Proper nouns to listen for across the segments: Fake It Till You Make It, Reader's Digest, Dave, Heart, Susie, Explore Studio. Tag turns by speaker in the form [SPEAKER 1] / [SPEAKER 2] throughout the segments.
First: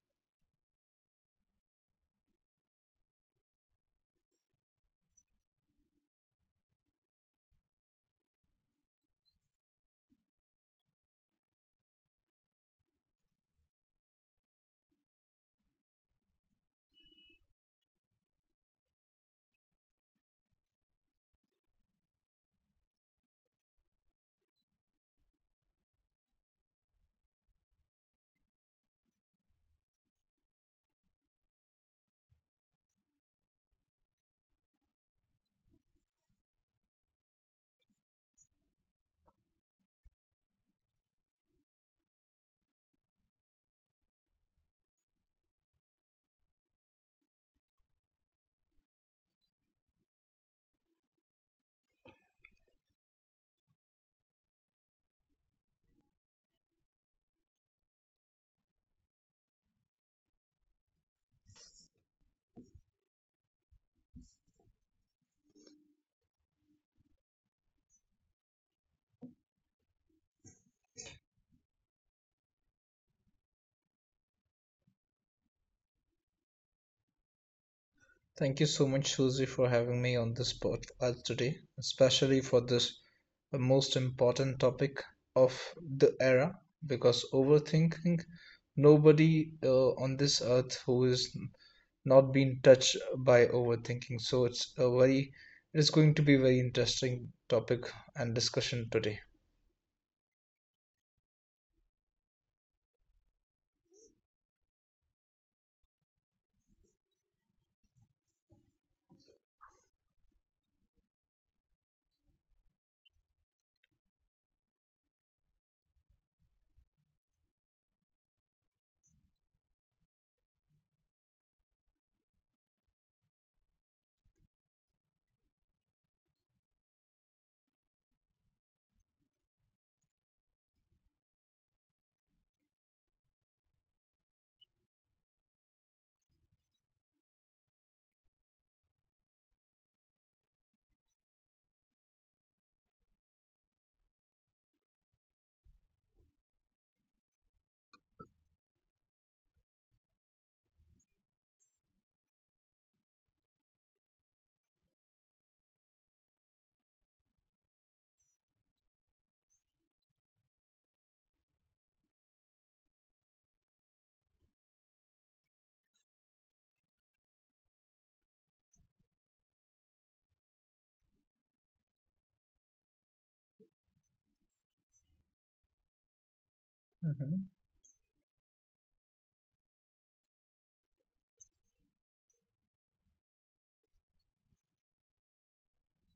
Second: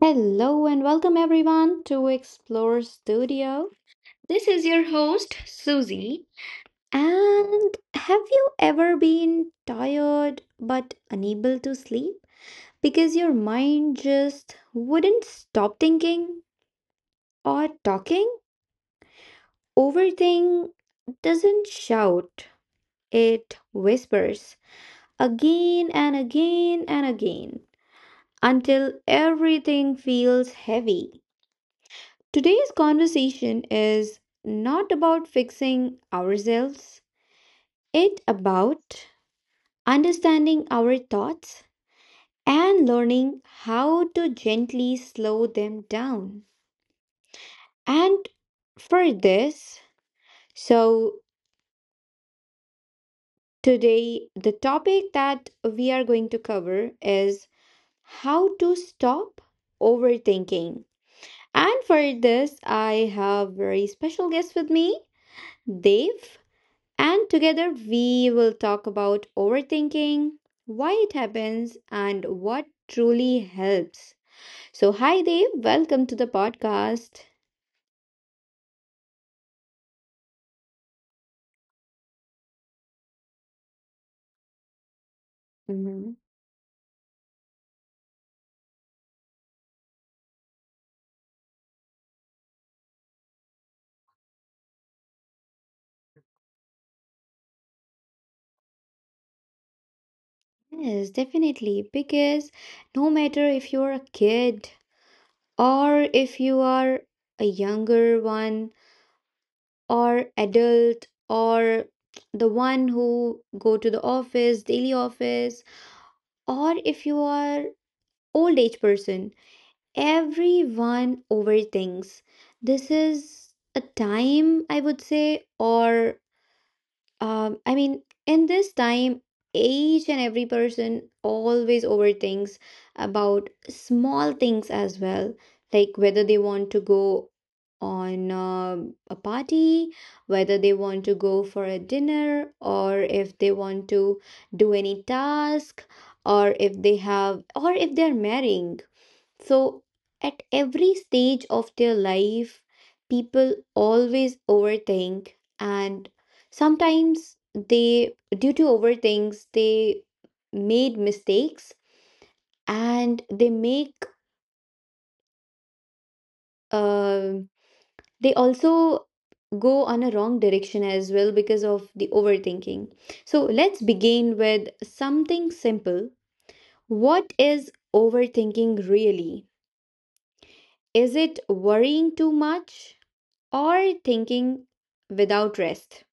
[SPEAKER 1] Hello and welcome everyone to Explore Studio. This is your host, Susie. And have you ever been tired but unable to sleep because your mind just wouldn't stop thinking or talking? Overthink doesn't shout, it whispers again and again and again until everything feels heavy. Today's conversation is not about fixing ourselves, it's about understanding our thoughts and learning how to gently slow them down. And for this, so today the topic that we are going to cover is how to stop overthinking. And for this, I have very special guest with me, Dave. And together we will talk about overthinking, why it happens, and what truly helps. So, hi Dave, welcome to the podcast.
[SPEAKER 2] Thank you so much, Susie, for having me on this podcast today, especially for this most important topic of the
[SPEAKER 1] Mhm.
[SPEAKER 2] era. Because overthinking, nobody on this earth who is not been touched by overthinking. So it's going to be very interesting topic and discussion today.
[SPEAKER 1] Yes, definitely. Because no matter if you're a kid or if you are a younger one or adult or the one who go to the office, daily office, or if you are old age person. Everyone overthinks. This is a time, I would say, or I mean, in this time, each and every person always overthinks about small things as well, like whether they want to go on a party, whether they want to go for a dinner, or if they want to do any task, or if they're marrying. So, at every stage of their life, people always overthink, and sometimes they, due to overthinks, they made mistakes, and uh, they also go on a wrong direction as well because of the overthinking. So, let's begin with something simple. What
[SPEAKER 2] Mhm.
[SPEAKER 1] is overthinking really? Is it worrying too much or thinking without rest?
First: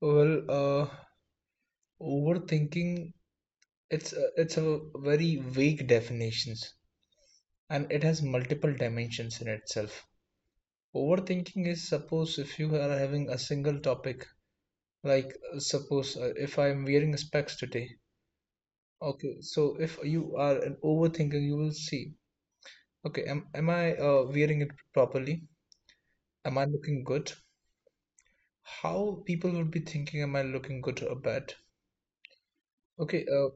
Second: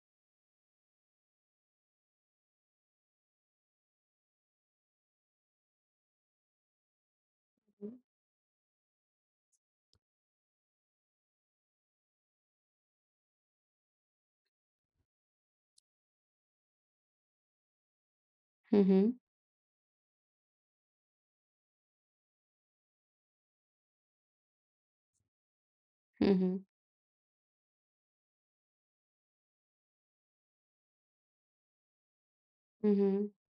[SPEAKER 2] Well, uh, overthinking, it's a very vague definitions and it has multiple dimensions in itself. Overthinking is suppose if you are having a single topic, like suppose if I am wearing specs today.
[SPEAKER 1] Mm-hmm.
[SPEAKER 2] Okay, so if you are an overthinking, you will see, okay, am I wearing it properly? Am
[SPEAKER 1] Mm-hmm.
[SPEAKER 2] I looking good? How people would be thinking, am I looking good or bad? Okay,
[SPEAKER 1] Mm-hmm,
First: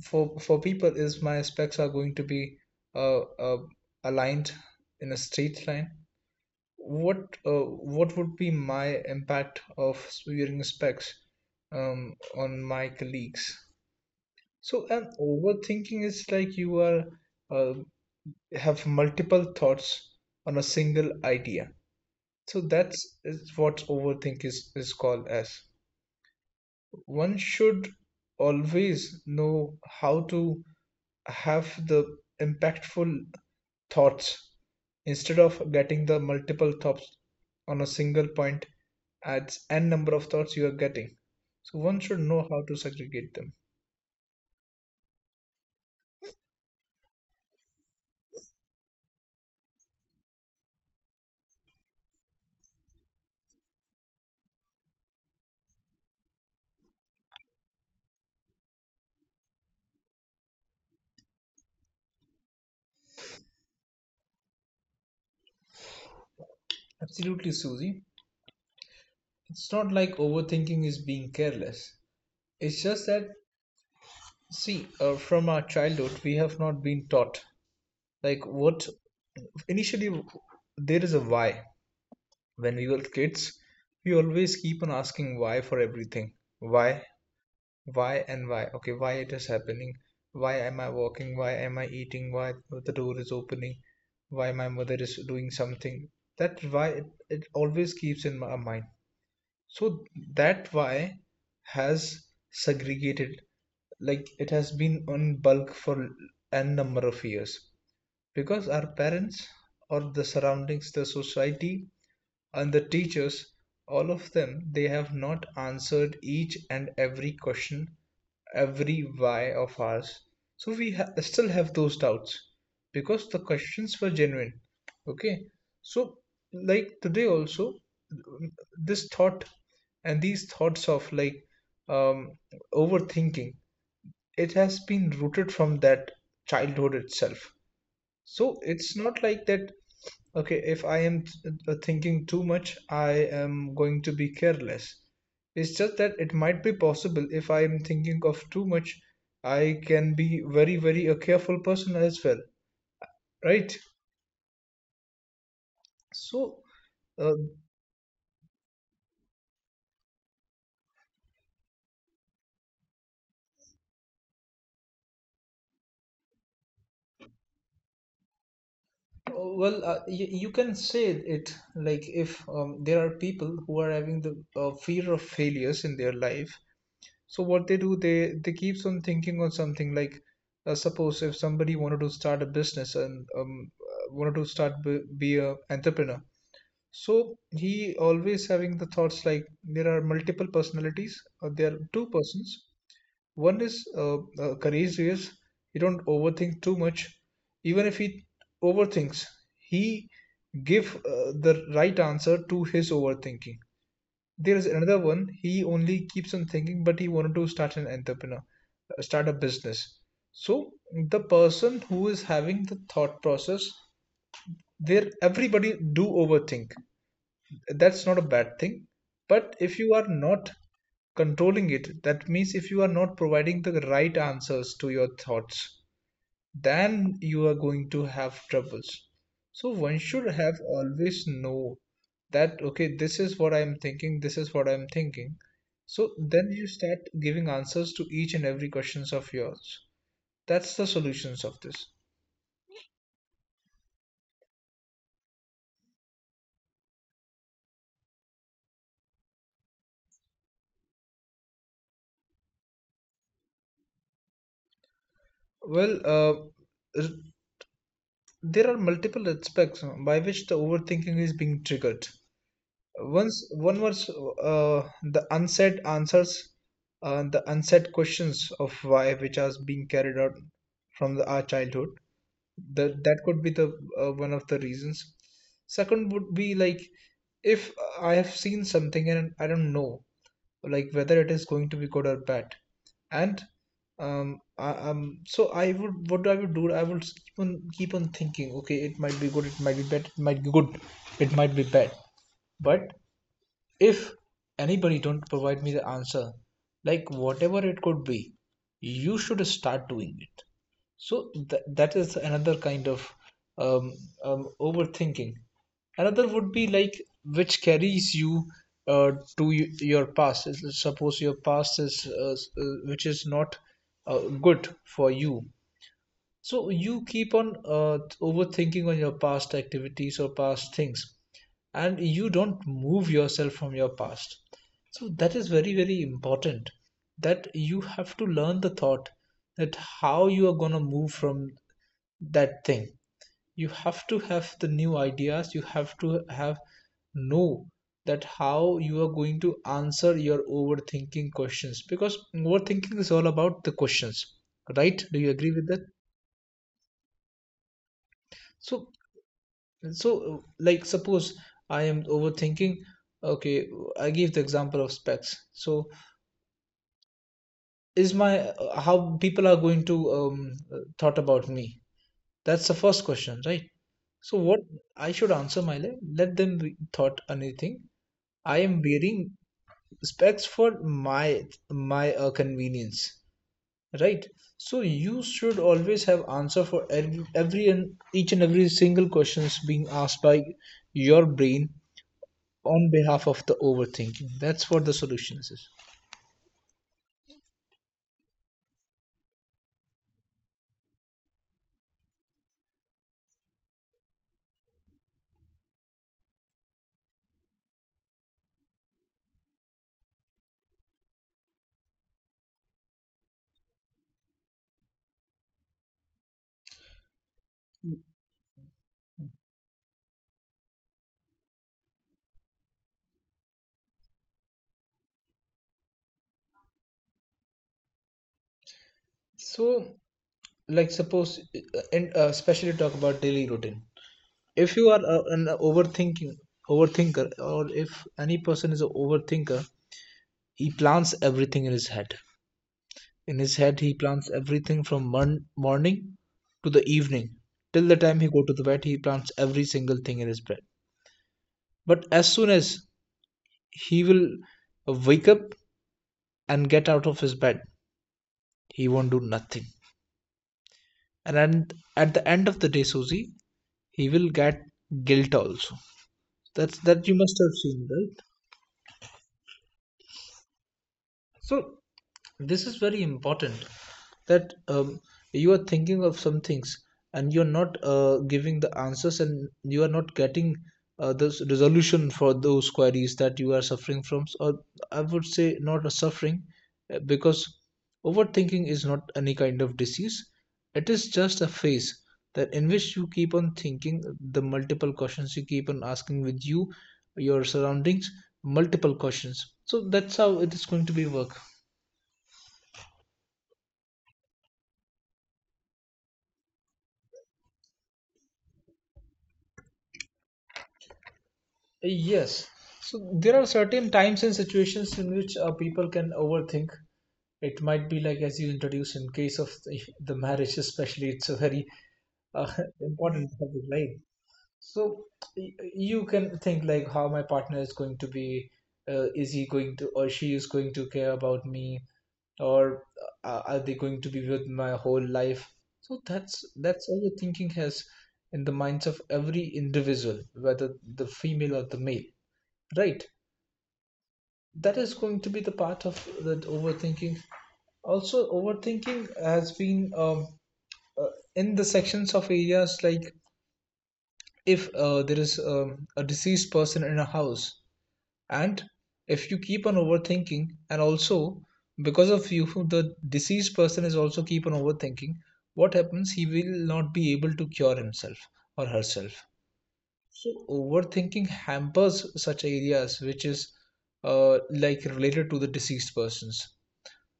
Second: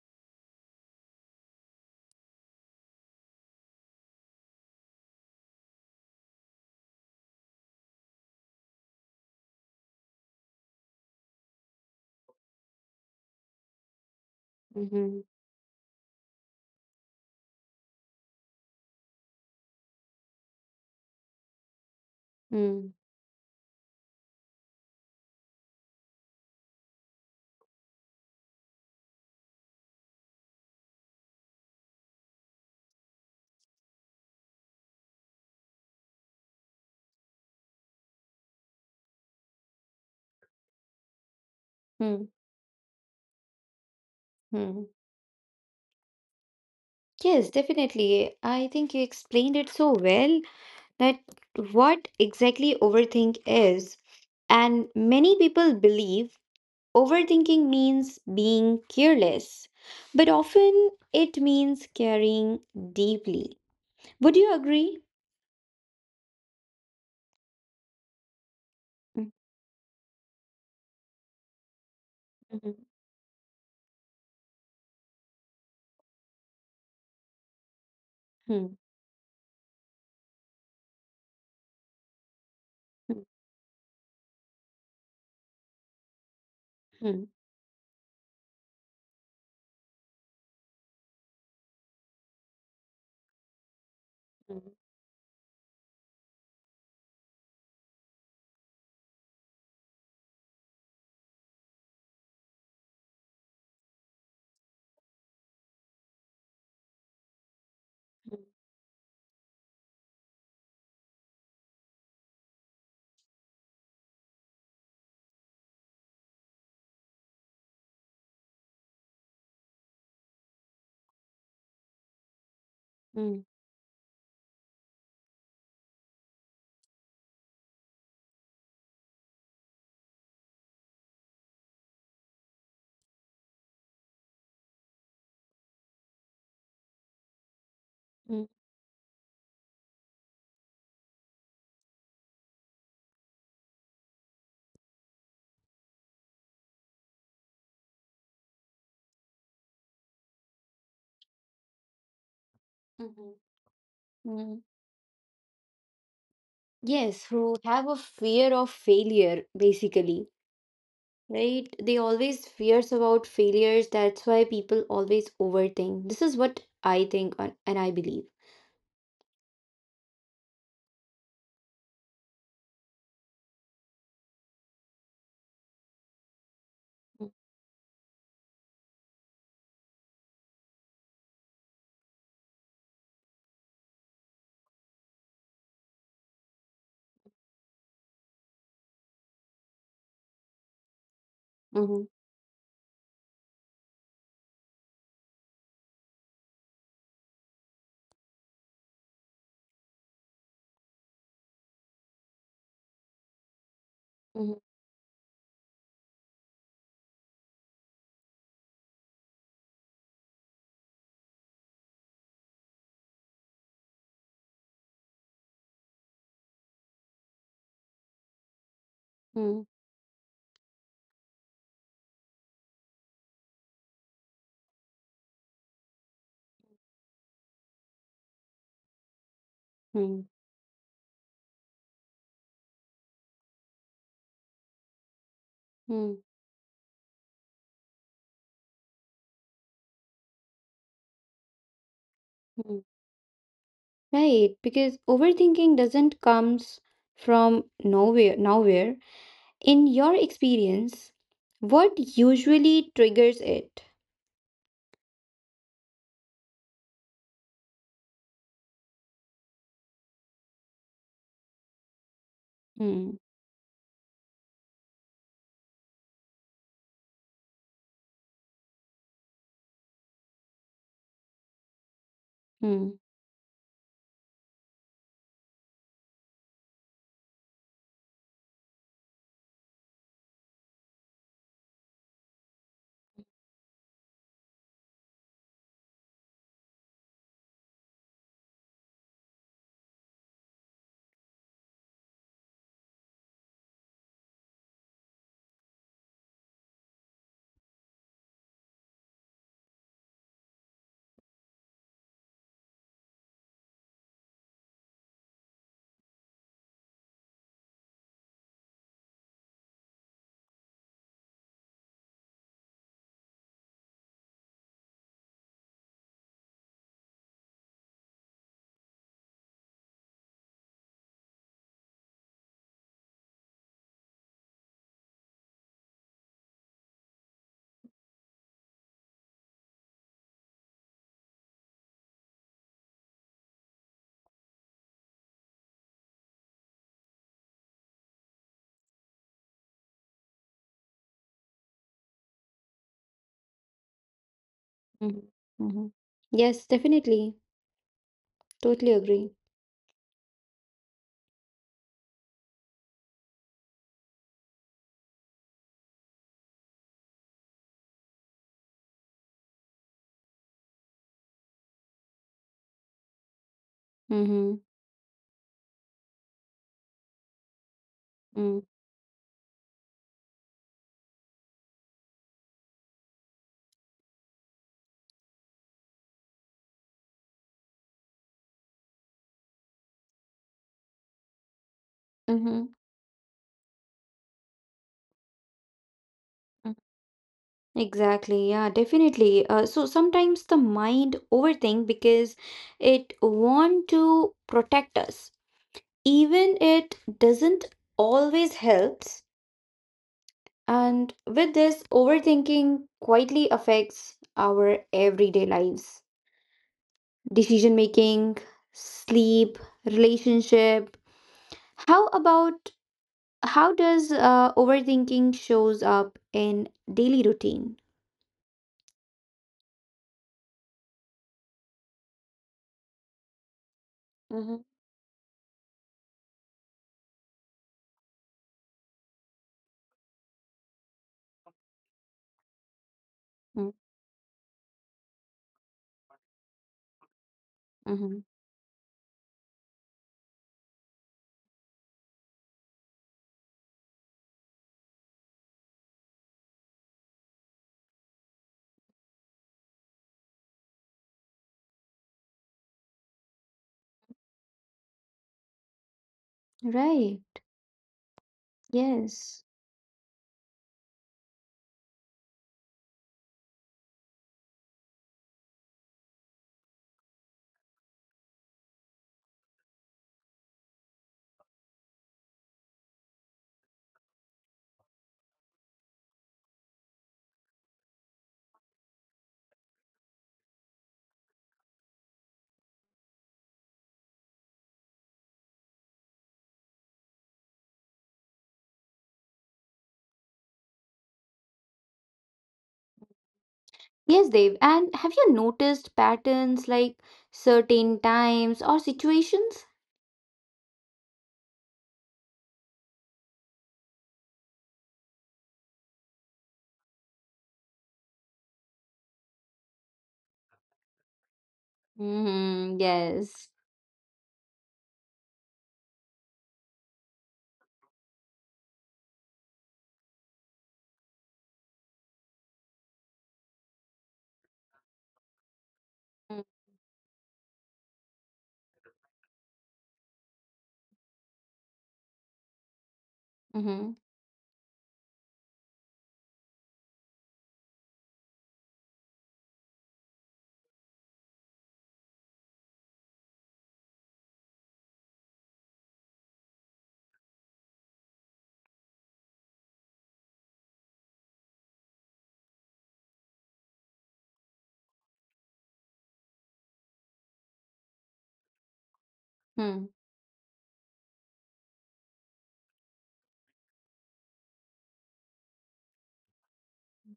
[SPEAKER 2] for people, is my specs are going to be uh, uh, aligned in a straight line? what uh, what would be my impact of wearing specs on my colleagues? So,
[SPEAKER 1] mm-hmm,
[SPEAKER 2] overthinking is like you are uh, have multiple thoughts on a single idea. So
[SPEAKER 1] mm,
[SPEAKER 2] that's is what overthink is called as. One should always know how to have the impactful thoughts instead of getting the multiple thoughts on a single point adds n number of thoughts you are getting. So one should
[SPEAKER 1] mm,
[SPEAKER 2] know how to segregate them.
[SPEAKER 1] mm. Yes, definitely. I think you explained it so well that what exactly overthink is. And many people believe overthinking means being careless, but often it means caring deeply. Would you agree?
[SPEAKER 2] Absolutely, Susie.
[SPEAKER 1] Mm,
[SPEAKER 2] It's not like overthinking is being careless,
[SPEAKER 1] mhm,
[SPEAKER 2] it's just that, see, from our childhood we have not been taught, like
[SPEAKER 1] mm,
[SPEAKER 2] what, initially there is a why. When we were
[SPEAKER 1] mm,
[SPEAKER 2] kids, we always keep on asking why for everything. why
[SPEAKER 1] hmm,
[SPEAKER 2] why and why. Okay, why it is happening, why am I walking, why am I eating, why the door is opening, why
[SPEAKER 1] mm,
[SPEAKER 2] my mother is doing something. That why it always keeps in my mind. So that why has segregated, like it has been on bulk for n number of years, because our parents or the surroundings, the society and the teachers, all of them, they have not answered each and every question, every why of ours. So we still have those doubts because the
[SPEAKER 1] mm,
[SPEAKER 2] questions were genuine. Okay. So, like today also, this thought and these thoughts of like, um, overthinking, it has been rooted from that childhood itself.
[SPEAKER 1] mm,
[SPEAKER 2] So it's not like that, okay, if I am thinking too much, I am going to be careless. It's just that it might be possible if I am thinking of too much, I can be very, very a careful person as well,
[SPEAKER 1] mhm,
[SPEAKER 2] right?
[SPEAKER 1] mm.
[SPEAKER 2] So,
[SPEAKER 1] Yes,
[SPEAKER 2] uh,
[SPEAKER 1] who have a fear of failure, basically, right? They always fears about failures. That's why people always overthink. This is what I think, and I believe.
[SPEAKER 2] well, you can say it like if, there are people who are having the fear of failures in their life, so what they do, they keeps on thinking on something like, suppose if somebody wanted to start a business and wanted to start be a entrepreneur. So he always having the thoughts, like there are multiple personalities, or there are
[SPEAKER 1] Mm-hmm,
[SPEAKER 2] two persons. One is courageous, he don't overthink too much. Even if he overthinks, he give the right answer to his overthinking.
[SPEAKER 1] mm-hmm,
[SPEAKER 2] There's another one. He only keeps on thinking, but he wanted to start an entrepreneur, start a business. So the person who is having the thought process, there everybody do overthink. That's not a bad thing. But
[SPEAKER 1] mm-hmm,
[SPEAKER 2] if you are not controlling it, that means if you are not providing the right answers to your thoughts, then you are going to have troubles. So one
[SPEAKER 1] mm-hmm,
[SPEAKER 2] should have always know that okay, this is what I'm thinking, this is what I'm thinking. So
[SPEAKER 1] mm-hmm.
[SPEAKER 2] then you start giving answers to each and every questions of yours. That's the solutions of this.
[SPEAKER 1] Right, because overthinking doesn't comes from nowhere. Nowhere. In your experience, what usually triggers it?
[SPEAKER 2] Well, r- there are multiple aspects by which the overthinking is being triggered.
[SPEAKER 1] Mm,
[SPEAKER 2] Once one was the unsaid answers, the unsaid questions of why, which are being carried out from our childhood.
[SPEAKER 1] mm,
[SPEAKER 2] That could be the one of the reasons. Second would be like, if I have seen something and I don't know, like whether it is going to be good or bad, and, so I would, what I would do? I would keep on thinking. Okay, it might be good, it might be bad, it might be good, it might be bad, but if anybody don't provide me the answer, like whatever it could be, you should start doing it. So that is another kind of um, overthinking. Another would be like which carries you uh, to your past. Suppose your past is which is not good for you, so you keep on overthinking on your past activities or past things, and you don't move yourself from your past. So that is very very important that you have to learn the thought, that how you are going to move from that thing. You have to have the new ideas, you have to have know that how you are going to answer your overthinking questions, because overthinking is all about the questions, right?
[SPEAKER 1] mm,
[SPEAKER 2] Do you agree with that?
[SPEAKER 1] mm-hmm. Yes, definitely.
[SPEAKER 2] so
[SPEAKER 1] Totally agree.
[SPEAKER 2] So, like, suppose I am overthinking. Okay, I gave the example of specs. So, is my, how people are going to thought about me? That's the first question, right? So,
[SPEAKER 1] Mm-hmm,
[SPEAKER 2] what I should answer my life? Let them thought anything. I
[SPEAKER 1] mm-hmm,
[SPEAKER 2] am wearing specs for my convenience, right? So, you should always have answer for every and each and every single questions being asked by your brain
[SPEAKER 1] mm-hmm,
[SPEAKER 2] on behalf of the overthinking. That's what the solution is.
[SPEAKER 1] mm-hmm. Exactly. Yeah, definitely. So sometimes the mind overthink because it want to protect us, even it doesn't always helps. And with this, overthinking quietly affects our everyday lives, decision making, sleep, relationship. How about how does overthinking shows up in daily routine?
[SPEAKER 2] So, like suppose and especially talk about daily routine,
[SPEAKER 1] Mm-hmm.
[SPEAKER 2] if you are an overthinking overthinker, or if any person is an overthinker, he plans everything in his head. In his head he plans everything from morning to the evening, till the time
[SPEAKER 1] Mm-hmm.
[SPEAKER 2] he go to the bed, he plans every single thing in his bed. But as soon as he will wake up and get out of his bed, he won't do nothing. And at the end of the day, Susie, he will get guilt also. That's that you must
[SPEAKER 1] Right.
[SPEAKER 2] have seen, right?
[SPEAKER 1] Yes.
[SPEAKER 2] So this is very important that, you are thinking of some things and you're not giving the answers, and you are not getting the resolution for those queries that you are suffering from, or I would say not a suffering, because overthinking is not any kind of disease. It is just a phase that in which you keep on thinking the multiple questions you keep on asking with you, your surroundings, multiple questions. So that's how it is going to be work.
[SPEAKER 1] Yes, Dave. And have you noticed patterns like certain times or situations?
[SPEAKER 2] Yes. So there are certain times and situations in which people can overthink. It might be like, as you introduced, in case of the marriage, especially, it's a very uh,
[SPEAKER 1] Mm-hmm.
[SPEAKER 2] important
[SPEAKER 1] Yes.
[SPEAKER 2] topic, right? So you can think like how my partner is going to be, is he going to, or she is going to care about me, or are they going to be with my whole life? So that's
[SPEAKER 1] Mm-hmm.
[SPEAKER 2] that's all the thinking has in the minds of every individual, whether the female or the male, right?
[SPEAKER 1] Mm-hmm.
[SPEAKER 2] That is going to be the part of that overthinking. Also overthinking has been, uh, in the sections of areas like, if there is a deceased person in a house, and if you keep on overthinking, and also because of you the deceased person is also keep on overthinking, what happens, he will not be able to cure himself or herself. So overthinking hampers such areas, which is like related to the deceased persons.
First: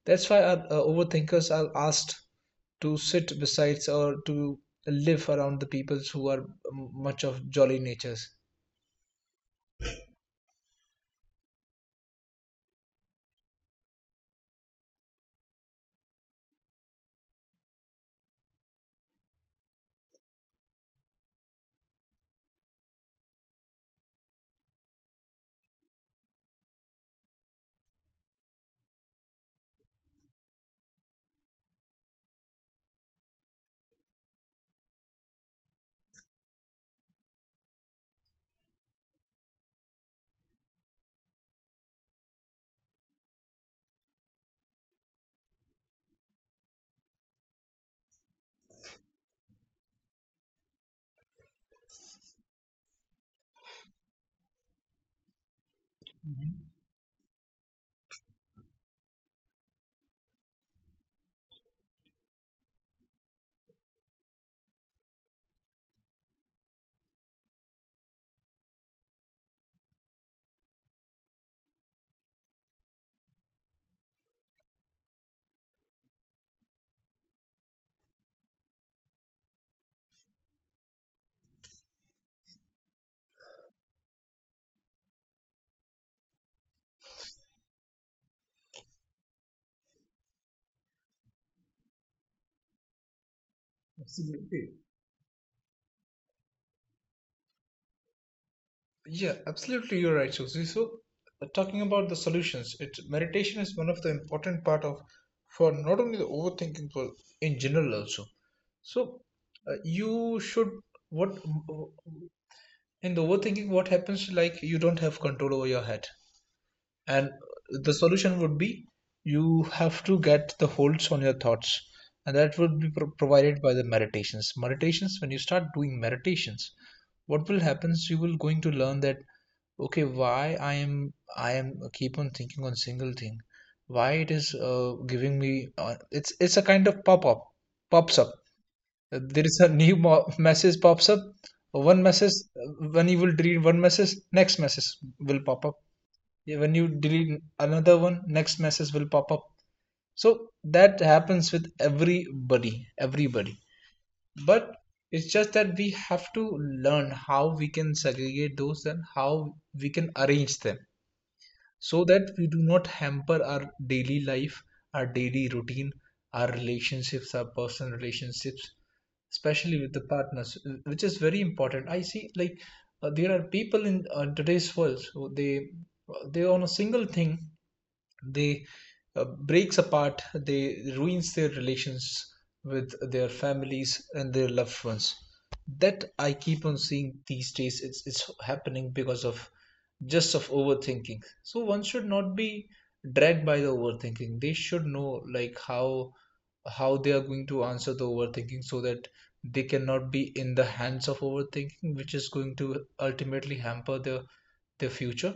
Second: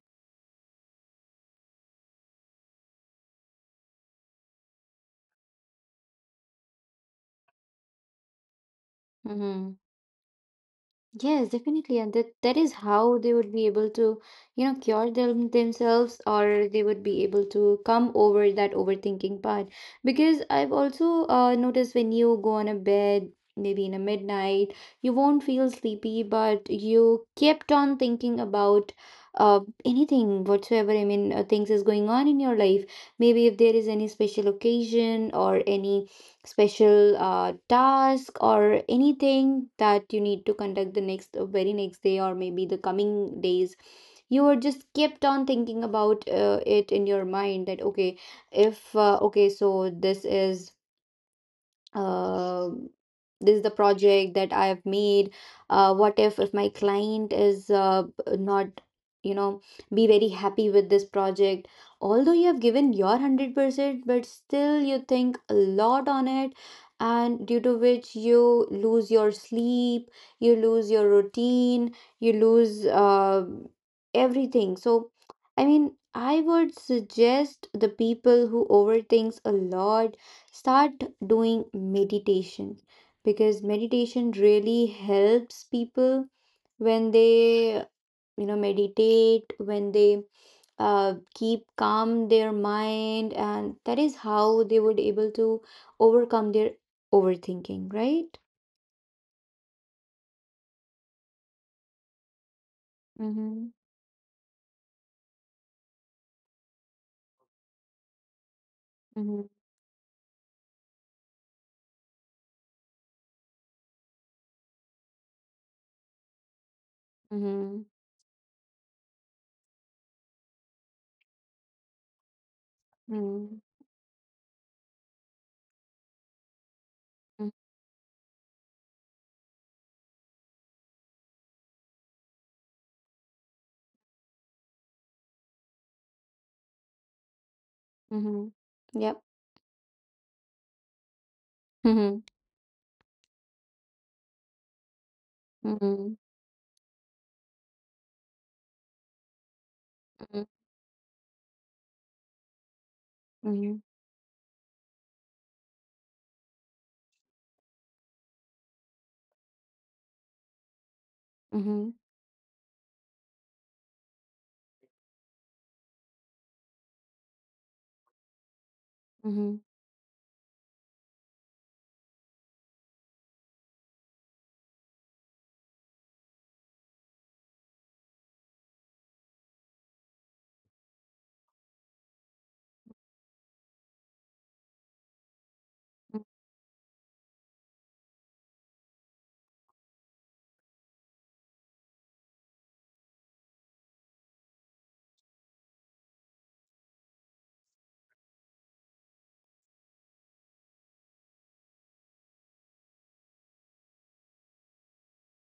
[SPEAKER 2] That's why overthinkers are asked to sit besides, or to live around the peoples who are much of jolly natures.
[SPEAKER 1] Mm-hmm. Yes, definitely, and that is how they would be able to, cure them themselves, or they would be able to come over that overthinking part. Because I've also noticed when you go on a bed, maybe in a midnight, you won't feel sleepy, but you kept on thinking about anything whatsoever. I mean, things is going on in your life. Maybe if there is any special occasion or any special task or anything that you need to conduct the next very next day or maybe the coming days, you were just kept on thinking about it in your mind that okay, if okay so this is, uh, this is the project that I have made. What if my
[SPEAKER 2] Mhm.
[SPEAKER 1] client is, not, you know, be very happy with this project, although you have given your 100%? But still you think a lot on it, and due to which you lose your sleep, you lose your routine, you lose everything. So, I mean, I would suggest the people who overthinks a lot, start doing meditation, because meditation really helps people when they, meditate, when they keep calm their mind, and that is
[SPEAKER 2] Absolutely.
[SPEAKER 1] how they would able to overcome their overthinking, right?
[SPEAKER 2] Yeah, absolutely, you're right, Susie. So, talking about the solutions, it meditation
[SPEAKER 1] Mm-hmm,
[SPEAKER 2] is one of the important part of, for not only the overthinking, but in general also. So,
[SPEAKER 1] mm-hmm,
[SPEAKER 2] you should, what, in the overthinking, what happens, like you don't have control over your head. And
[SPEAKER 1] mm-hmm,
[SPEAKER 2] the solution would be, you have to get the holds on your thoughts, and that would be provided by the meditations. When you start doing meditations, what
[SPEAKER 1] mm-hmm,
[SPEAKER 2] will happen is, you will going to learn that, okay, why I am keep on thinking on single thing, why it is giving me, it's a kind of pop up, pops up.
[SPEAKER 1] mm-hmm. Yep.
[SPEAKER 2] There is a new message pops up. One
[SPEAKER 1] Mm-hmm,
[SPEAKER 2] message, uh, when you will read one message, next message will pop up.
[SPEAKER 1] mm-hmm,
[SPEAKER 2] Yeah, when you delete another one, next message will pop up. So that happens with everybody, everybody.
[SPEAKER 1] mm-hmm,
[SPEAKER 2] But it's just that we have to learn how we can segregate those and how we can arrange them
[SPEAKER 1] mm-hmm,
[SPEAKER 2] so that we do not hamper our daily life, our daily routine, our relationships, our personal relationships,
[SPEAKER 1] mm-hmm.
[SPEAKER 2] especially with the partners, which is very important. I see like there are people in today's world, so they on a single thing they breaks apart, they ruins their relations with their families and their loved ones. That I keep on seeing these days. It's happening because of just of overthinking. So one should not be dragged by the overthinking. They should know like how they are going to answer the overthinking so that they cannot be in the hands of overthinking, which is going to ultimately hamper their future.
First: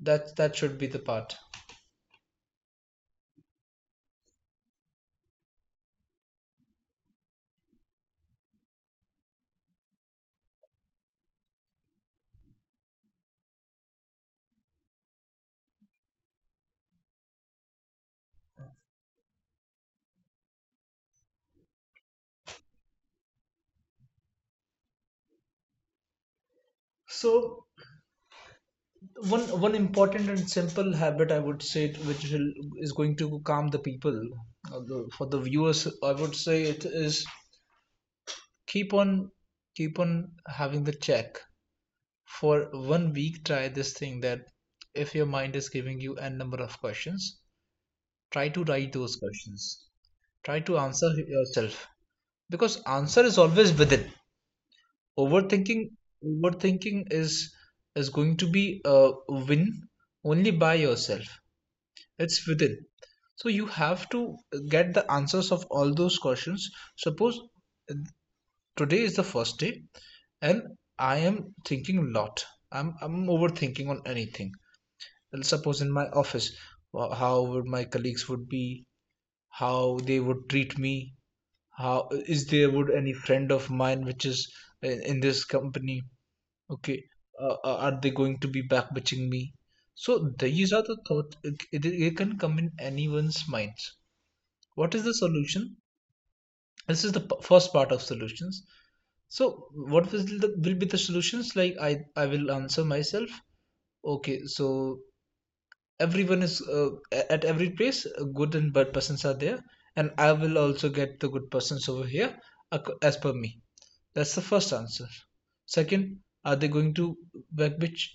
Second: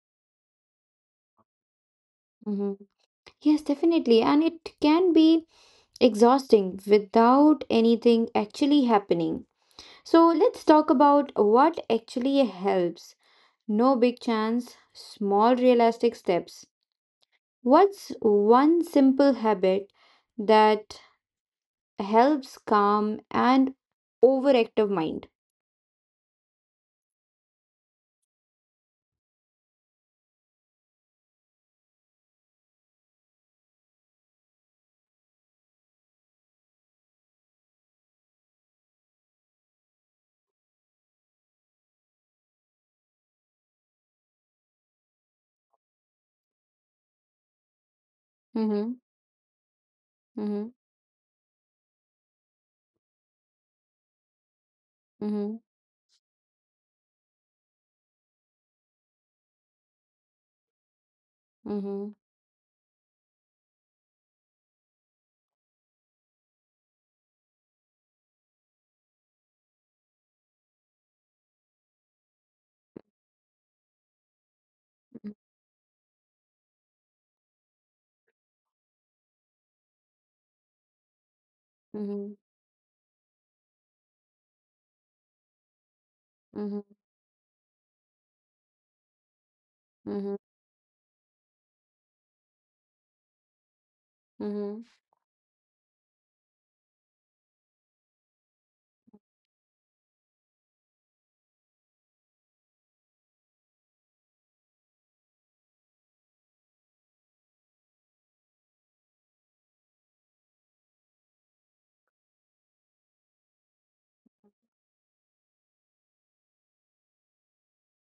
[SPEAKER 2] That should be the part.
[SPEAKER 1] Mm-hmm. Yes, definitely. And it can be exhausting without anything actually happening. So let's talk about what actually helps. No big chance, small realistic steps. What's one simple habit that helps calm and overactive mind?
[SPEAKER 2] So one important and simple habit I would say which will, is going to calm the people, for the viewers I would say, it is keep on keep on having the check for 1 week. Try this thing that if your mind is giving you n number of questions, try to write
[SPEAKER 1] Mm-hmm.
[SPEAKER 2] those questions, try to
[SPEAKER 1] Mm-hmm.
[SPEAKER 2] answer yourself, because answer is always within. Overthinking overthinking is going to be a win only by yourself.
[SPEAKER 1] Mm-hmm. Mm-hmm.
[SPEAKER 2] It's within. So you have to get the answers of all those questions. Suppose uh, today is the first day and I am thinking a lot. I'm overthinking on anything. Well, suppose in my office, how would my colleagues would be, how they would treat me, how
[SPEAKER 1] Mm-hmm.
[SPEAKER 2] is there would any friend of mine which is in this company?
[SPEAKER 1] Mm-hmm.
[SPEAKER 2] Okay, are they going to be backbitching me? So these are the thoughts. It can come in anyone's minds.
[SPEAKER 1] Mm-hmm.
[SPEAKER 2] What is the solution? This is the first part of solutions. So what will, the, will be the solutions? Like I will answer myself. Okay, so everyone is at every place, good and bad persons are there, and I will also get the good persons over here, as per me. That's the first answer. Second, are they going to backbitch?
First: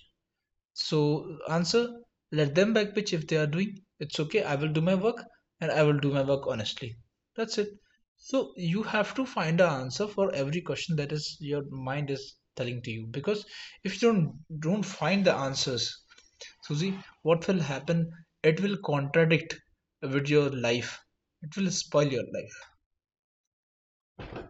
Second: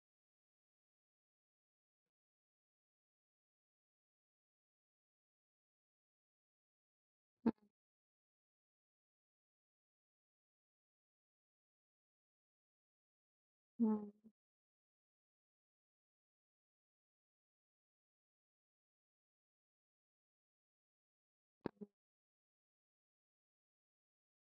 [SPEAKER 2] So, answer, let them backpitch if they are doing. It's okay. I will do my work, and I will do my work honestly. That's it. So you have to find an answer for every question that is your mind is telling to you. Because if
[SPEAKER 1] Mm-hmm.
[SPEAKER 2] you don't find the answers, Susie, what will happen? It will contradict with your life. It will spoil your life.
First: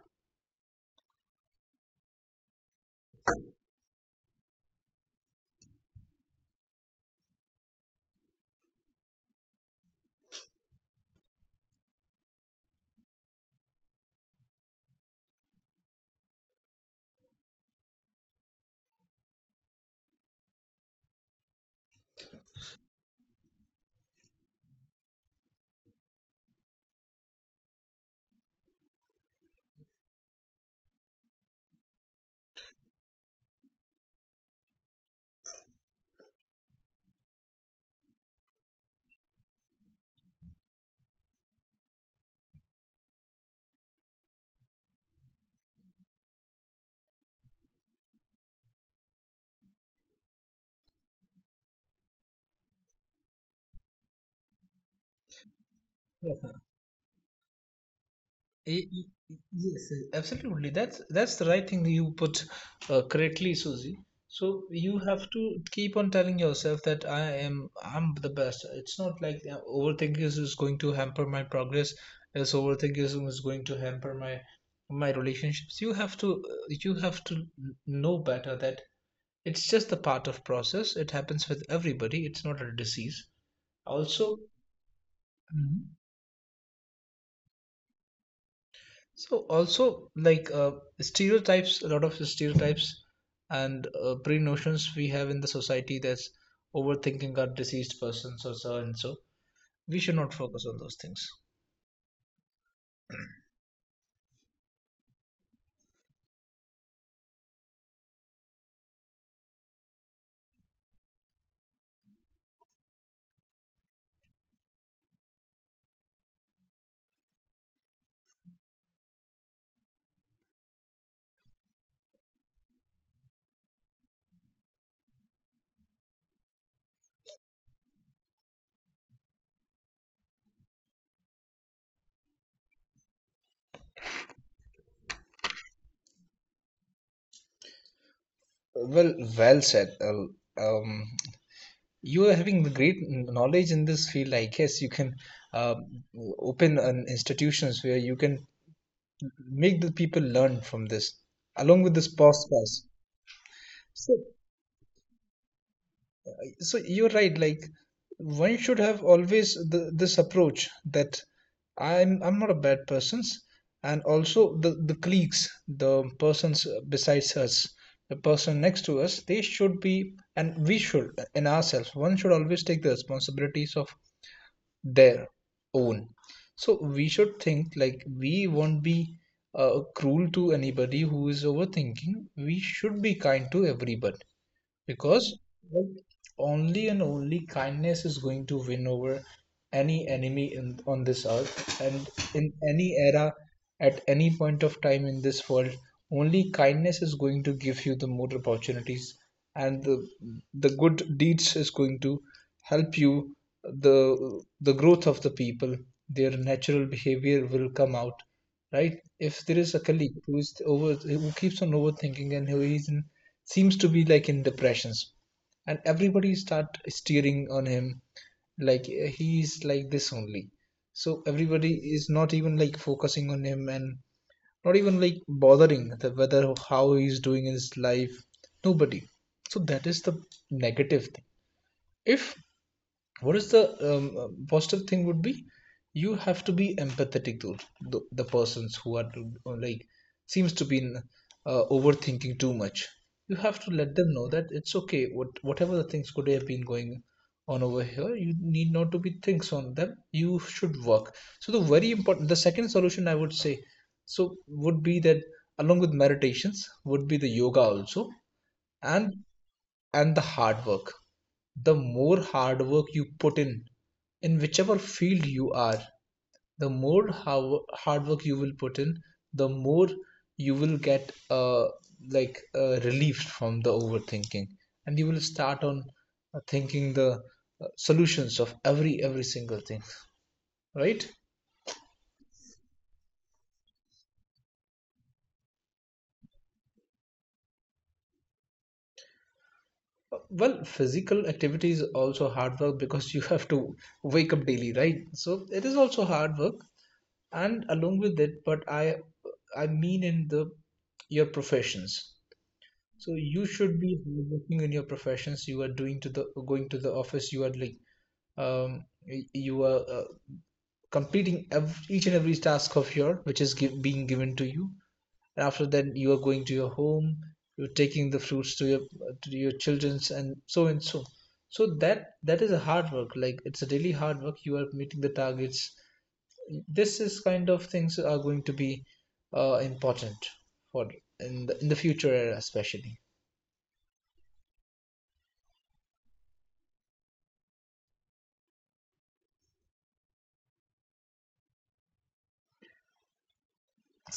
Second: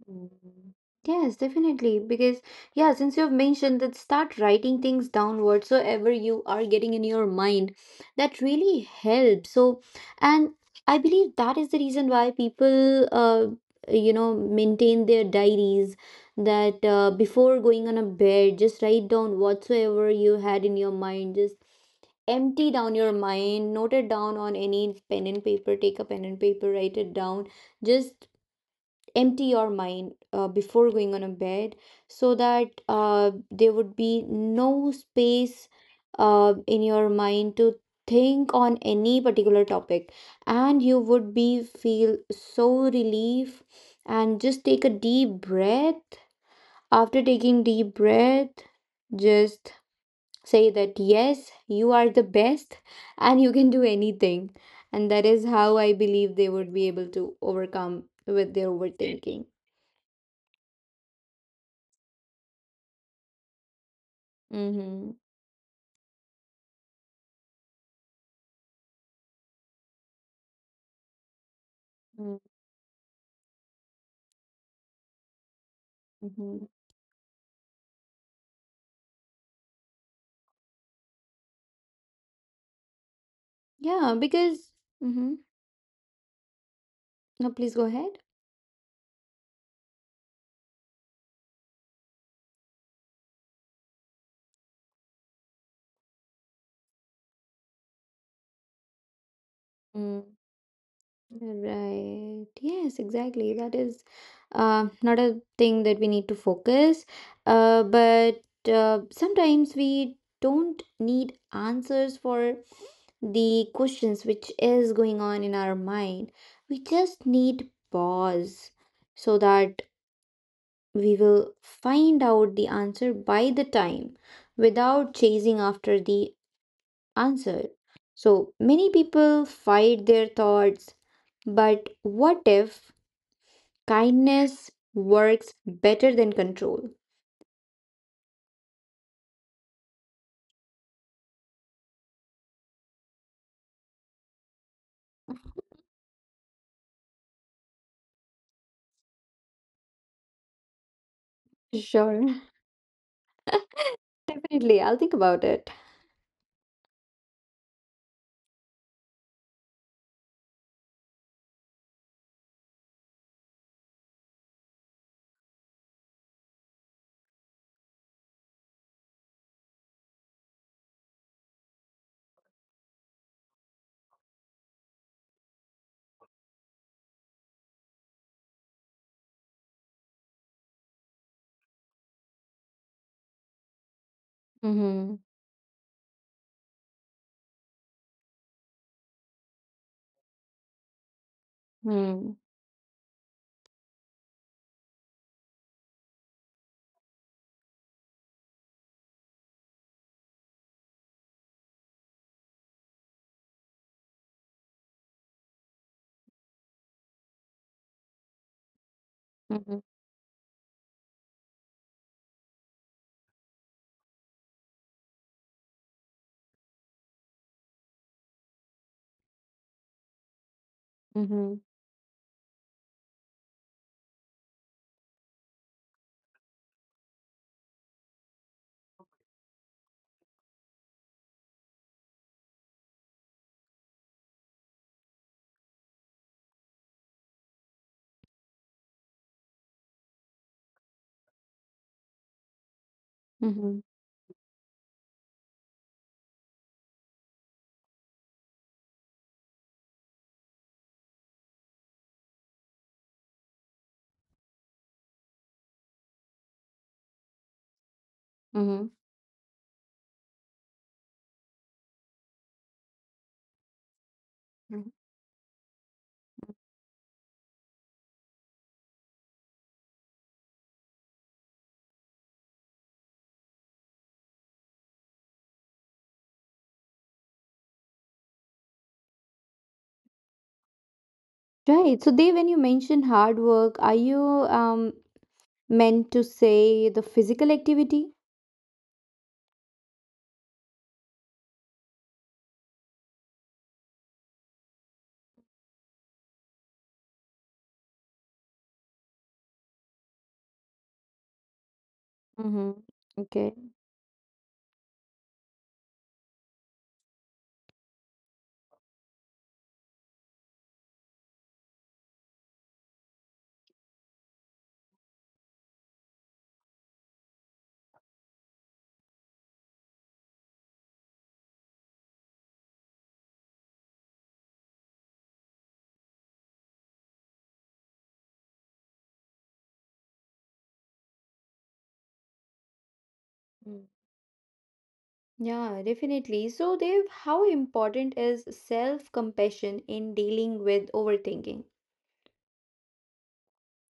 [SPEAKER 1] Mm. Yes, definitely. Because, yeah, since you have mentioned that start writing things down whatsoever you are getting in your mind, that really helps. So, and I believe that is the reason why people, you know, maintain their diaries, that before going on a bed, just write down whatsoever you had in your mind. Just empty down your mind, note it down on any pen and paper, take a pen and paper, write it down. Just empty your mind before going on a bed, so that there would be no space in your mind to think on any particular topic, and you would be feel so relief. And just take a deep breath. After taking deep breath, just say that yes, you are the best and you can do anything, and that is how I believe they would be able to overcome with their overthinking.
[SPEAKER 2] Yes, yes, absolutely. That's the right thing you put correctly, Susie. So you
[SPEAKER 1] Mm-hmm.
[SPEAKER 2] have to keep on telling yourself that I'm the best. It's not like overthinking is going to hamper my progress. As
[SPEAKER 1] Mm-hmm.
[SPEAKER 2] overthinking is going to hamper my relationships.
[SPEAKER 1] Mm-hmm.
[SPEAKER 2] You have to know better that it's just a part of process. It happens with everybody. It's not a disease.
[SPEAKER 1] Yeah,
[SPEAKER 2] Also,
[SPEAKER 1] because. Mm-hmm. No, please go ahead.
[SPEAKER 2] so also like stereotypes, a lot of stereotypes and pre notions we have in the society, that's overthinking are deceased persons or so and so. We should
[SPEAKER 1] Mm.
[SPEAKER 2] not focus on those things.
[SPEAKER 1] Right. Yes, exactly. That is not a thing that we need to focus. But sometimes we don't need answers for the questions which is going on in our mind. We just need pause, so that we will find out the answer by the time without chasing after the answer. So many people fight their thoughts, but what if kindness works better than control?
[SPEAKER 2] Well, well said. Um, You are having the great knowledge in this field. I guess you can um, open an institutions where you can make the people learn from this, along with this
[SPEAKER 1] Sure.
[SPEAKER 2] podcast. So
[SPEAKER 1] Definitely, I'll think about it.
[SPEAKER 2] so you're right, like one should have always the, this approach that I'm not a bad person, and also the colleagues, the persons besides us, the person next to us, they should be, and we should in ourselves, one should always take the responsibilities of their own. So we should think like we won't be cruel to anybody who is overthinking. We should be kind to everybody,
[SPEAKER 1] Mm-hmm.
[SPEAKER 2] because like, only and only kindness is going to win over any enemy in, on this earth, and
[SPEAKER 1] Mm-hmm.
[SPEAKER 2] in any era, at any point of time in this world, only kindness is going to give you the more opportunities, and the good deeds is going to help you, the growth of the people, their natural behavior will come out, right? If there is a
[SPEAKER 1] Mm-hmm.
[SPEAKER 2] colleague who is over, who keeps on overthinking and who is in, seems to be like in depressions, and everybody start steering on him, like he is like this only. So everybody is not even like focusing on him, and not even like bothering the whether how he is doing in his life. Nobody. So that is the negative thing. If what is the positive thing would be, you have to be empathetic to the persons who are like seems to be in, overthinking too much. You have to let
[SPEAKER 1] Mm-hmm.
[SPEAKER 2] them know that it's okay, what whatever the things could have been going on over here, you need not to be things on them, you should work. So the very important, the second solution I would say, so would be that along with meditations would be the yoga also,
[SPEAKER 1] Mm-hmm.
[SPEAKER 2] and and the hard work. The more hard work you put in whichever field you are, the more hard work you will put in, the more you will get like relieved from the overthinking, and you will start on thinking the solutions of every single thing, right?
[SPEAKER 1] Right. So, Dave, when you mention hard work, are you meant to say the physical activity?
[SPEAKER 2] Well, physical activity is also hard work, because you have to wake up daily, right? So it is also hard work, and along with it, but I mean in the your professions,
[SPEAKER 1] Mm-hmm.
[SPEAKER 2] so you
[SPEAKER 1] Okay.
[SPEAKER 2] should be working in your professions, you are doing to the going to the office, you are like you are completing each and every task of your which is giv being given to you, and after that you are going to your home, you're taking the fruits to your children's, and so and so. So that is a hard work, like it's a really hard work, you are meeting the targets. This is kind of things are going to be important for in the future era especially.
[SPEAKER 1] Yeah, definitely. So, Dev, how important is self-compassion in dealing with overthinking?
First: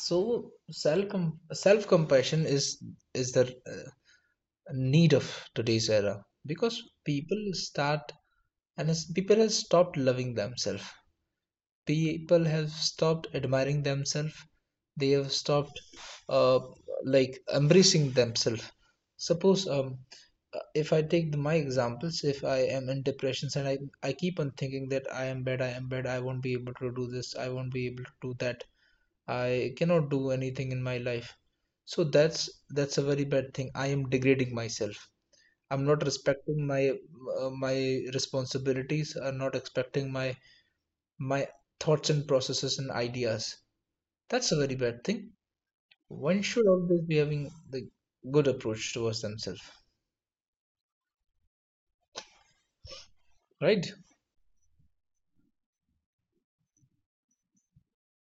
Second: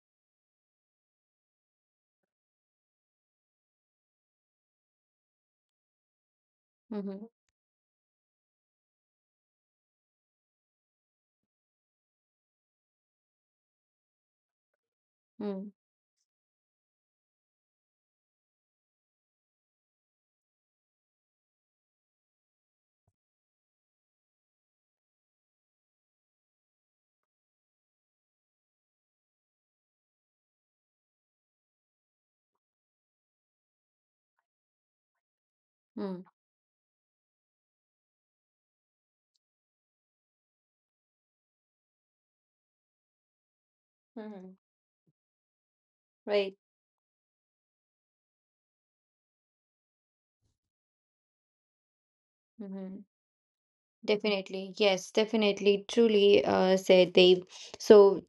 [SPEAKER 2] So self compassion is the uh, need of today's era, because
[SPEAKER 1] Mm-hmm.
[SPEAKER 2] people start, and as people have stopped loving themselves, people have stopped admiring themselves, they have
[SPEAKER 1] Mm-hmm.
[SPEAKER 2] stopped uh, like embracing themselves. Suppose if I take the, my examples, if I am in depressions, and I keep on thinking that I am bad, I am bad, I won't be able to do this, I won't be able to do that, I cannot do anything in my life. So that's a very bad thing, I am degrading myself, I'm not respecting my my responsibilities, I'm not expecting my my thoughts and processes and ideas.
[SPEAKER 1] Hmm.
[SPEAKER 2] That's a very bad thing. One
[SPEAKER 1] Right.
[SPEAKER 2] should always be having the good approach towards themselves,
[SPEAKER 1] Mm-hmm.
[SPEAKER 2] right?
[SPEAKER 1] Definitely. Yes, definitely. Truly said, Dave. So,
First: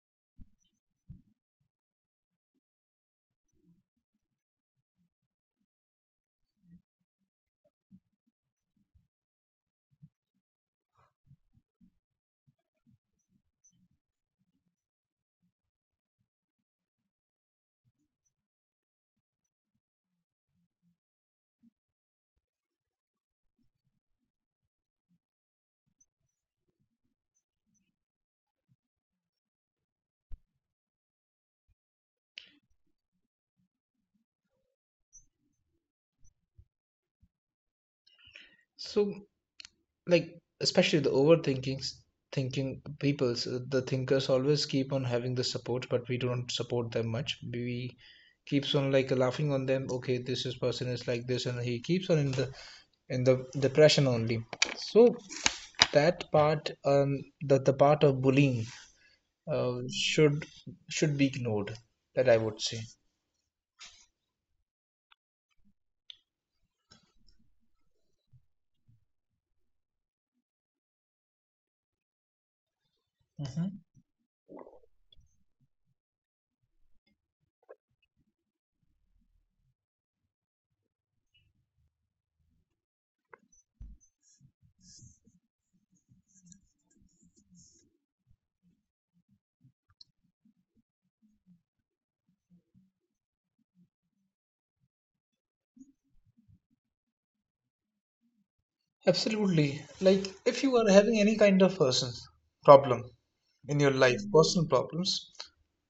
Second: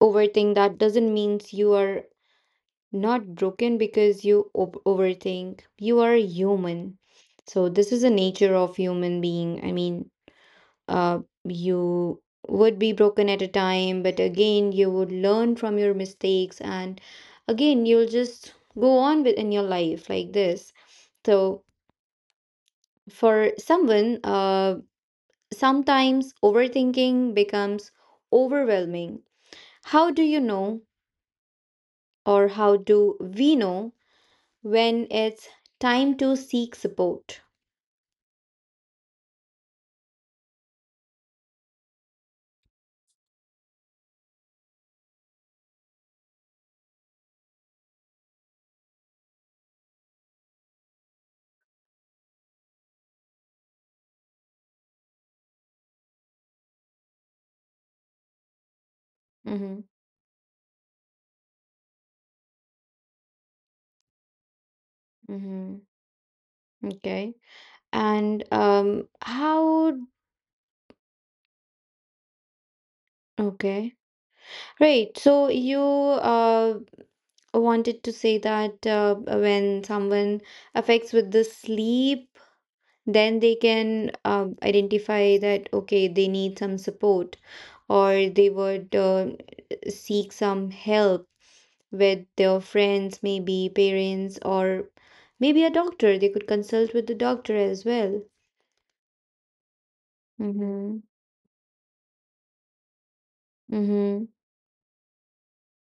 [SPEAKER 1] overthink that doesn't mean you are not broken because you ob overthink. You are human. So, this is the nature of human being. I mean, uh, you would be broken at a time, but again, you would learn from your mistakes, and again, you'll just go on with in your life like this. So, for someone, sometimes overthinking becomes overwhelming. How do you know, or how do we know, when it's time to seek support?
[SPEAKER 2] So, like, especially the overthinkings, thinking people's, the thinkers always keep on having the support, but we don't support them much. We keeps on like laughing on them. Okay, this is person is like this, and he keeps on in the depression only. So that part, the part of bullying
[SPEAKER 1] Mm-hmm.
[SPEAKER 2] uh, should should be ignored, that I would say.
[SPEAKER 1] Mm-hmm. Okay. And how?
[SPEAKER 2] Hmm,
[SPEAKER 1] Okay. Great. So you wanted to say that when someone affects with the sleep, then they can identify that, okay, they need some support, or they would seek some help with their friends, maybe parents, or maybe a doctor. They could consult with the doctor as well.
[SPEAKER 2] absolutely. Like, if you are
[SPEAKER 1] Mm-hmm.
[SPEAKER 2] having any kind of person problem in your
[SPEAKER 1] Mm-hmm.
[SPEAKER 2] life, personal problems,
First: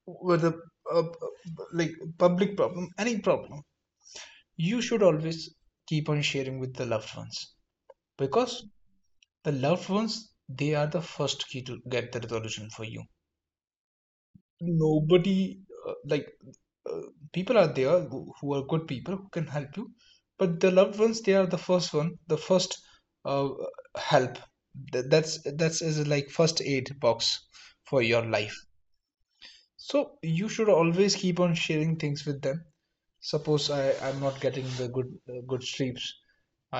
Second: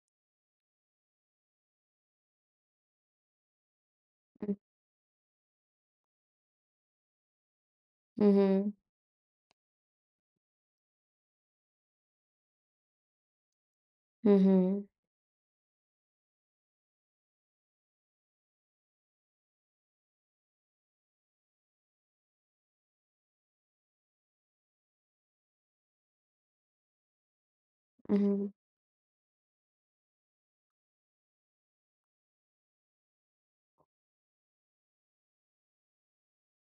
[SPEAKER 2] whether like public problem, any problem, you should always keep on sharing with the loved ones, because
[SPEAKER 1] Mm-hmm.
[SPEAKER 2] the loved ones, they are the first key to get the resolution for you.
[SPEAKER 1] Mm-hmm.
[SPEAKER 2] Nobody like uh, people are there, who are good people who can help you, but the loved ones, they are the first one, the first uh, help. That's as a, like first aid box for your
[SPEAKER 1] Mm-hmm.
[SPEAKER 2] life, so you should always keep on sharing things with them. Suppose I'm not getting the good good sleeps,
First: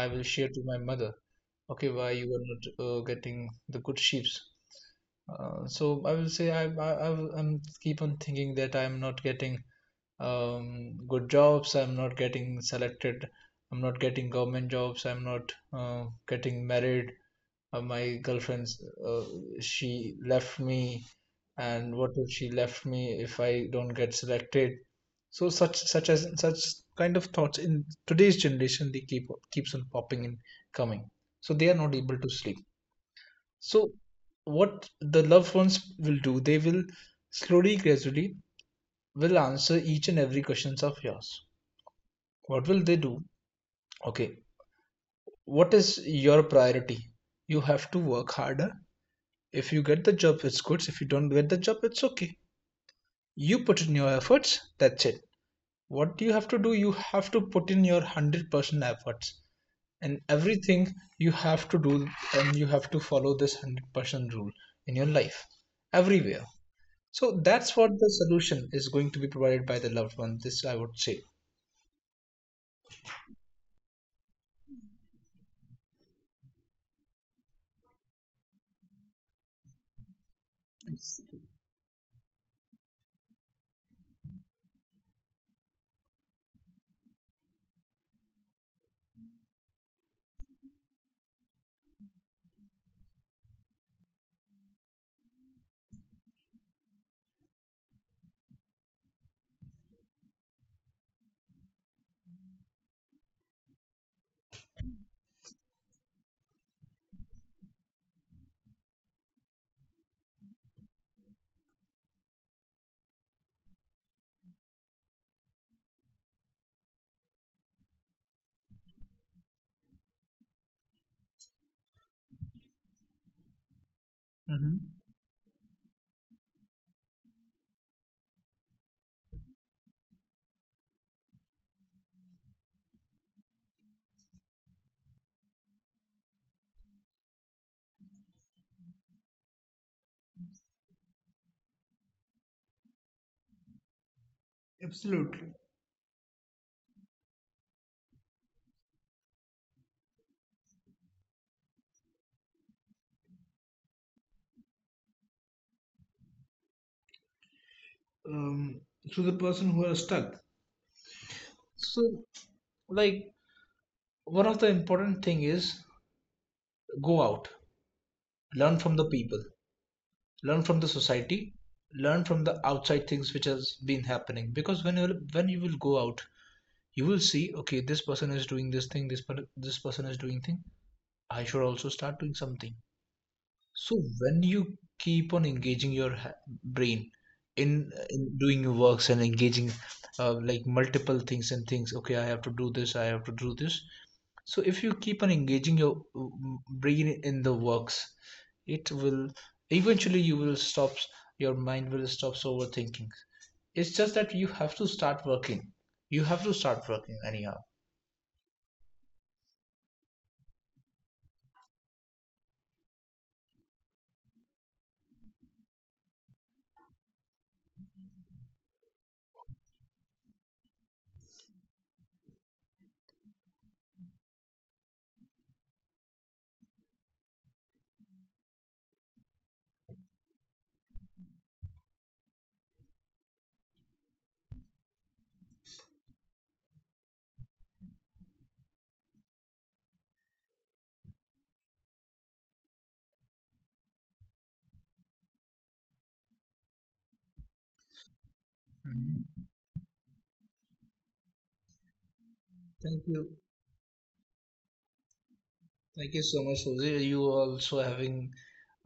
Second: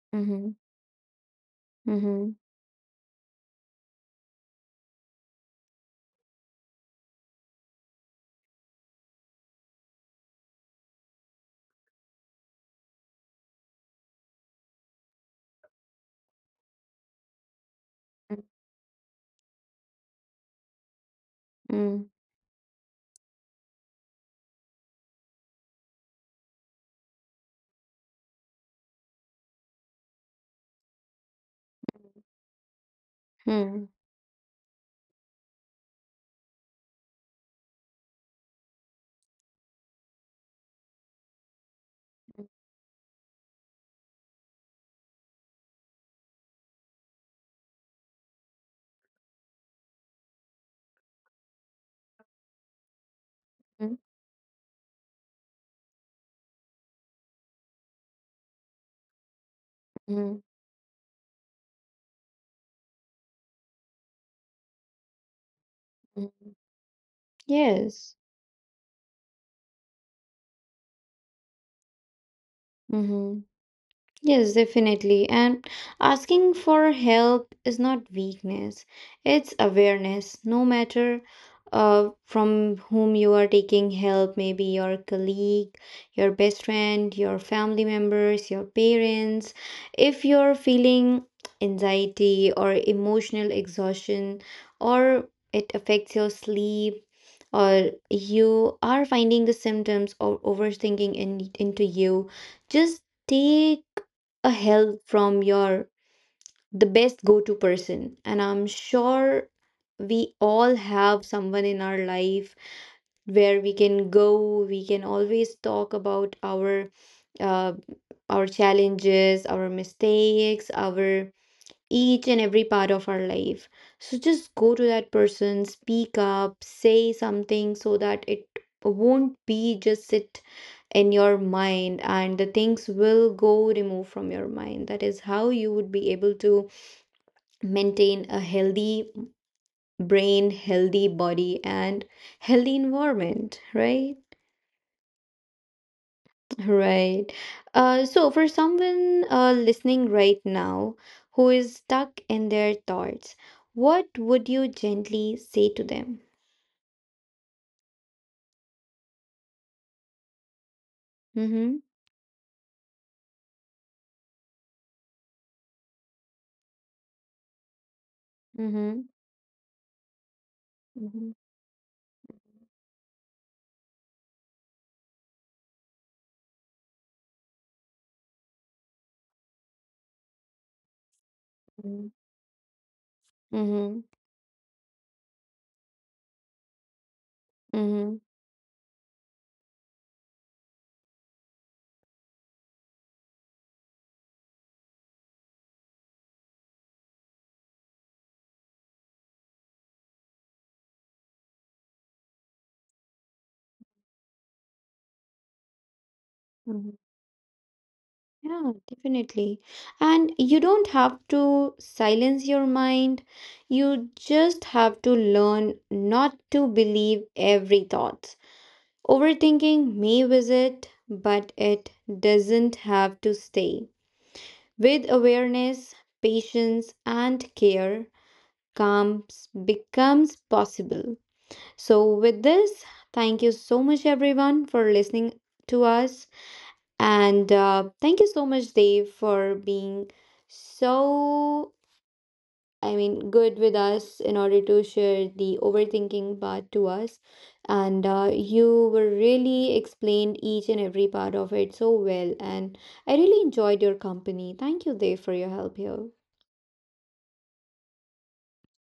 [SPEAKER 2] I will share
[SPEAKER 1] Mm-hmm.
[SPEAKER 2] to my mother. Okay, why you
[SPEAKER 1] Mm-hmm.
[SPEAKER 2] are not getting the good sheeps? So I will say, I'm keep on thinking that I'm not getting good jobs. I'm not getting selected. I'm not getting government jobs. I'm not getting married. My girlfriend's she left me, and what if she left me if I don't get selected? So such kind of thoughts in today's generation, they keeps on popping and coming. So they are not able to sleep.
[SPEAKER 1] Mm-hmm.
[SPEAKER 2] So, what the loved ones will do, they will slowly, gradually, will answer each and every questions of yours. What will they do? Okay, what is your priority? You have to work harder. If you get the job, it's good. If you don't get the job, it's okay. You put in
[SPEAKER 1] Mhm,
[SPEAKER 2] your efforts, that's it. What you have to do, you have to put in your 100% efforts. And
[SPEAKER 1] mhm,
[SPEAKER 2] everything you have to do, and you have to follow this 100% rule in your life,
[SPEAKER 1] mhm.
[SPEAKER 2] everywhere. So that's what the
[SPEAKER 1] Yes.
[SPEAKER 2] solution is going to be provided by the loved one. This I would say.
[SPEAKER 1] Hmm. Yes, definitely. And asking for help is not weakness, it's awareness. No matter from whom you are taking help, maybe your colleague, your best friend, your family members, your parents. If you're feeling anxiety or emotional exhaustion, or it affects your sleep, or you are finding the symptoms of overthinking into you, just take a help from your the best go-to person, and I'm sure we all have someone in our life where we can go, we can always talk about uh, our challenges, our mistakes, our each and every part of our life. So just go to
[SPEAKER 2] Hmm.
[SPEAKER 1] that person, speak up, say something, so that it won't be just sit in your mind, and the things will go removed from your mind. That is how you would be able to maintain a healthy brain, healthy body, and healthy environment, right?
[SPEAKER 2] Absolutely.
[SPEAKER 1] Right. So, for someone listening right now who is stuck in their thoughts, what would you gently say to them?
[SPEAKER 2] Um, to the person who are stuck.
[SPEAKER 1] Mm-hmm.
[SPEAKER 2] So like, one of the important thing is, go out, learn from the
[SPEAKER 1] Mm-hmm.
[SPEAKER 2] people, learn from the society, learn from the outside things which has been happening. Because when you will go out, you will see okay, this person is doing this thing, this person is doing thing. I should also
[SPEAKER 1] Mm-hmm.
[SPEAKER 2] start doing something. So
[SPEAKER 1] Mm-hmm.
[SPEAKER 2] when you keep on engaging your brain
[SPEAKER 1] Mm-hmm.
[SPEAKER 2] in doing your works, and engaging like multiple things and things, okay, I have to do this, I have to do this. So if you keep on engaging your brain in the works, it will eventually you will stop. Your mind will stop overthinking. It's just that you have to start working. You have to start
[SPEAKER 1] Mm-hmm.
[SPEAKER 2] working anyhow.
[SPEAKER 1] Yeah, definitely. And you don't have to silence your mind. You just have to learn not to believe every thought. Overthinking may visit, but it doesn't have to stay. With awareness, patience, and care, calm becomes possible. So, with this, thank you so much, everyone, for listening to us. And thank you so much, Dave, for being so, I mean, good with us in order to share the overthinking part to us. And you were
[SPEAKER 2] Mhm.
[SPEAKER 1] really explained each and every part of it so well. And
[SPEAKER 2] Thank
[SPEAKER 1] I
[SPEAKER 2] you.
[SPEAKER 1] really enjoyed your company. Thank you, Dave, for your help here.
[SPEAKER 2] Thank you so much, Jose. You also having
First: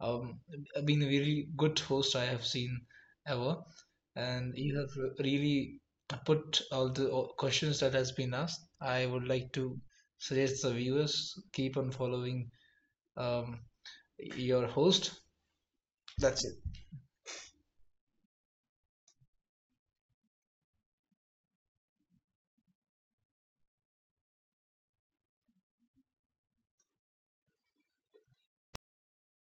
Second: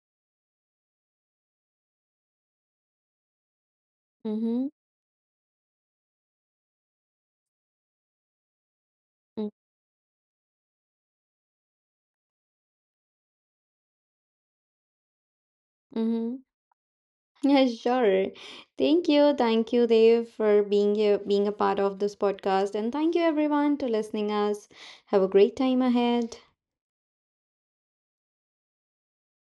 [SPEAKER 2] um, been a really good host I have seen ever, and
[SPEAKER 1] Mm-hmm.
[SPEAKER 2] you have really put all the questions that has been asked. I would
[SPEAKER 1] Mm.
[SPEAKER 2] like to suggest the viewers keep on following um, your host.
[SPEAKER 1] Mm-hmm.
[SPEAKER 2] That's it.
[SPEAKER 1] Yeah, sure. Thank you. Thank you, Dave, for being here, being a part of this podcast. And thank you everyone to listening us. Have a great time ahead.